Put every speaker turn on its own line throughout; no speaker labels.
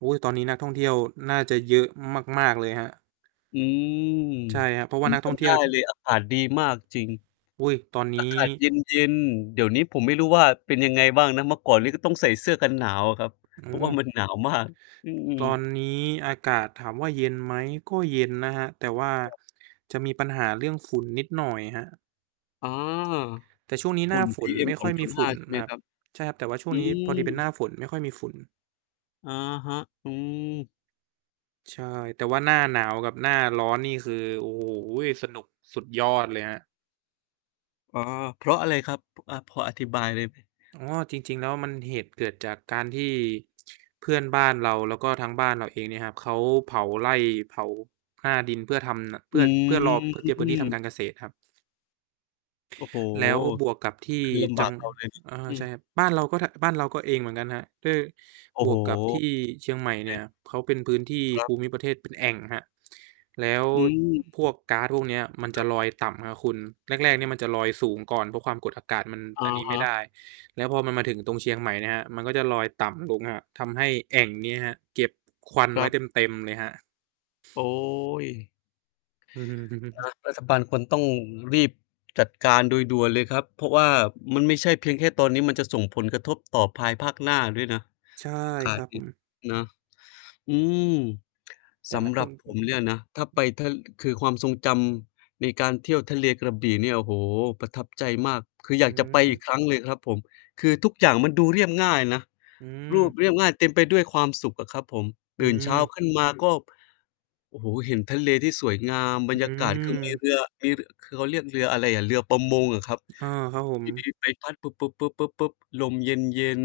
โอ๊ย ตอนนี้นักท่องเที่ยวน่าจะเยอะมาก ๆ เลยครับ
อืม
ใช่ครับ เพราะ
ผ
ว่า
ม
นัก
จ
ท่องเ
ำ
ที
ได
่ย
้
วที่
เลย อากาศดีมากจริง
อุ๊ย ตอนน
อา
ี้
กาศ เย็น ๆ เดี๋ยวนี้ผมไม่รู้ว่าเป็นยังไงบ้างนะ เมื่อก่อนนี้ก็ต้องใส่เสื้อกันหนาวอะครับ
อื
เพราะว่า
ม
มัน หนาวมาก อืม
ตอนนี้อากาศ ถามว่าเย็นไหม? ก็เย็นนะครับ แต่ว่า
แบบ
จะมีปัญหาเรื่องฝุ่นนิดหน่อยครับ
อ๋อ
แต่ช่วงนี้
ฝ
หน
ุ
้
่
า
น
ฝนไม่ค่อยมีฝ
PM2.5
ุ่น
ใช่ไ
น
หม
ะครั
ค
บ
รับ?
ใช่ครับ แต่ว่าช่ว
อื
งนี้พอดีเป็นหน้า
ม
ฝน ไม่ค่อยมีฝุ่น
อะฮะ อืม
ใช่ แต่ว่าหน้าหนาวกับหน้าร้อนนี่คือ โอ้โฮ สนุกสุดยอดเลยครับ
อ๋อ เพราะอะไรครับ พ อ่า พออธิบายได้ไหม?
อ๋อ จริง ๆ แล้วมัน เหตุเกิดจากการที่เพื่อนบ้านเรา แล้วก็ทั้งบ้านเราเองเนี่ยครับ เขาเผาไร่ เผาหน้าดินเพื่อทำ น เพ
อ
ื่อ เพื่อรอ เพื่อเตรียมพื้นที่ทำ
ืม
การเกษตรครับ
โอ้โฮ
แล้วบวกกับที่
คือลำบ
จั
า
ง
กเราเลย
อ่า
อื
ใช่
ม
ครับ บ้านเราก็ ท บ้านเราก็เองเหมือนกันครับ คือ
โอ้
บ
โฮ
วกกับที่เชียงใหม่
ใ
เ
น
นี่ย เขาเป็นพื้นที่
ครั
ภ
บ
ูมิประเทศเป็นแอ่งครับ แล้ว
อื
พ
ม
วกก๊าซพวกเนี้ยมัน
ค
จ
ร
ะ
ับ
ลอยต่ำครับคุณ แรก ๆ เนี่ยมันจะลอยสูงก่อน เพราะความกดอากาศมัน
อ
อั
ะ
นนี้ไ
ฮ
ม่ไ
ะ
ด้ แล้วพอมันมาถึงตรงเชียงใหม่เนี่ยครับ มันก็จะลอยต่ำลงครับ ทำให้แอ่งนี้ครับเก็บควัน
ค
ไ
ร
ว
ั
้
บ
เต็ม ๆ เลยครับ
โอ๊ย
อือฮ
อ
ึ
า รัฐบาลควรต้องรีบจัดการโดยด่วนเลยครับ เพราะว่ามันไม่ใช่เพียงแค่ตอนนี้ มันจะส่งผลกระทบต่อภายภาคหน้าด้วยเนาะ
ใช่
อาก
ค
า
ร
ศ
ับ
เง
ผ
ี้ย
ม
เนาะ อืม
แต่
ส
นั
ำ
ก
หร
ท่อ
ับ
งเท
ผ
ี่ย
มเนี่ยนะ ถ้าไ
ว
ป ถ้า คือความทรงจำในการเที่ยวทะเลกระบี่เนี่ย โอ้โฮ ประทับใจมาก คืออ
อ
ย
ื
ากจะไปอ
ม
ีกครั้งเลยครับผม คือทุกอย่างมันดูเรียบง่ายนะ
อื
รูป
ม
เรียบง่าย เต็มไปด้วยความสุขอะครับผม
อื
ตื่นเช้า
ม
ขึ้นมาก็ โอ้โฮ เห็นทะเลที่สวยงาม บร
อื
รยากาศคือ มี
ม
เรือ มีรือ คือเขาเรียกเรืออะไรอะ เรือประมงเหรอครับ?
เออ ครับผ
ท
ม
ี่มี ใบพัด ลมเย็น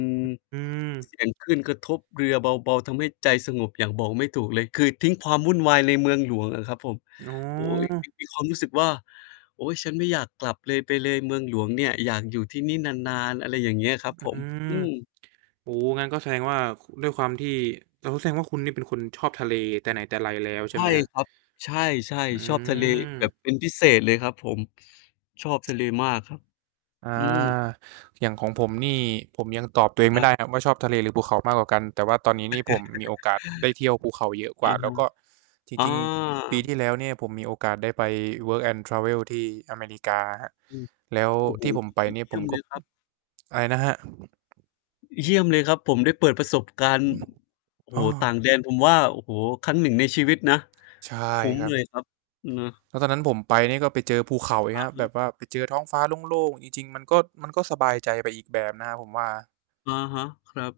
อื
ๆ
ม
เสียงคลื่นกระทบเรือเบา ๆ ทำให้ใจสงบอย่างบอกไม่ถูกเลย คือทิ้งความวุ่นวายในเมืองหลวงอะครับผม
อ๋
โอ๊ย
อ
มี มี ความรู้สึกว่า โอ๊ย ฉันไม่อยากกลับเลย ไปเลย เมืองหลวงเนี่ย อยากอยู่ที่นี่นาน ๆ อะไรอย่างเงี้ยครับ
อื
ผม
ม
อืม
โอ้โฮ งั้นก็แสดงว่า ค ด้วยความที่ โอ้โฮ แสดงว่าคุณนี่เป็นคนชอบทะเลแต่ไหนแต่ไรแล้วใ
ใ
ช
ช
่
่
ไหมครับ?
ครับ ใช่
อื
ๆ ชอบทะเลแบ
ม
บเป็นพิเศษเลยครับผม ชอบทะเลมากครับ
อา
อืม
อย่างของผมนี่ ผมยังตอบตัวเอง
ค
ไม
รั
่ไ
บ
ด้ครับว่าชอบทะเลหรือภูเขามากกว่ากัน แต่ว่าตอนนี้นี่ผมมีโอกาสได้เที่ยวภูเขาเยอะก
อ
ว่
ะ
า แล
ฮ
้ว
ะ
ก็จ
อ๋อ
ริง ๆ ปีที่แล้วเนี่ยผมมีโอกาสได้ไป Work and Travel ที่อเมริกาครับ
อืม
แล้ว
โอ้โฮ
ที่
ย
ผมไปนี่
เยี
ผ
่ย
ม
ม
ก
เ
็
ลยครับ
อะไรนะครับ?
เยี่ยมเลยครับผม ได้เปิดประสบการณ
อ
์
ืม
โอ้
อ
โฮ
้อ
ต่างแดน ผมว่า โอ้โฮ ครั้งหนึ่งในชีวิตนะ
ใช่
คุ้ม
ครับ
เลยครับ เนาะ
แล้วตอนนั้นผมไปนี่ก็ไปเจอภูเขาน
อ
ี
ื
่ค
อ
รับ
ฮึ
แบบว่าไปเจอท้องฟ้าโล่ง ๆ จริง ๆ มันก็ มันก็สบายใจ ไปอีกแบบนะครับผมว่า
อะฮะ ครับ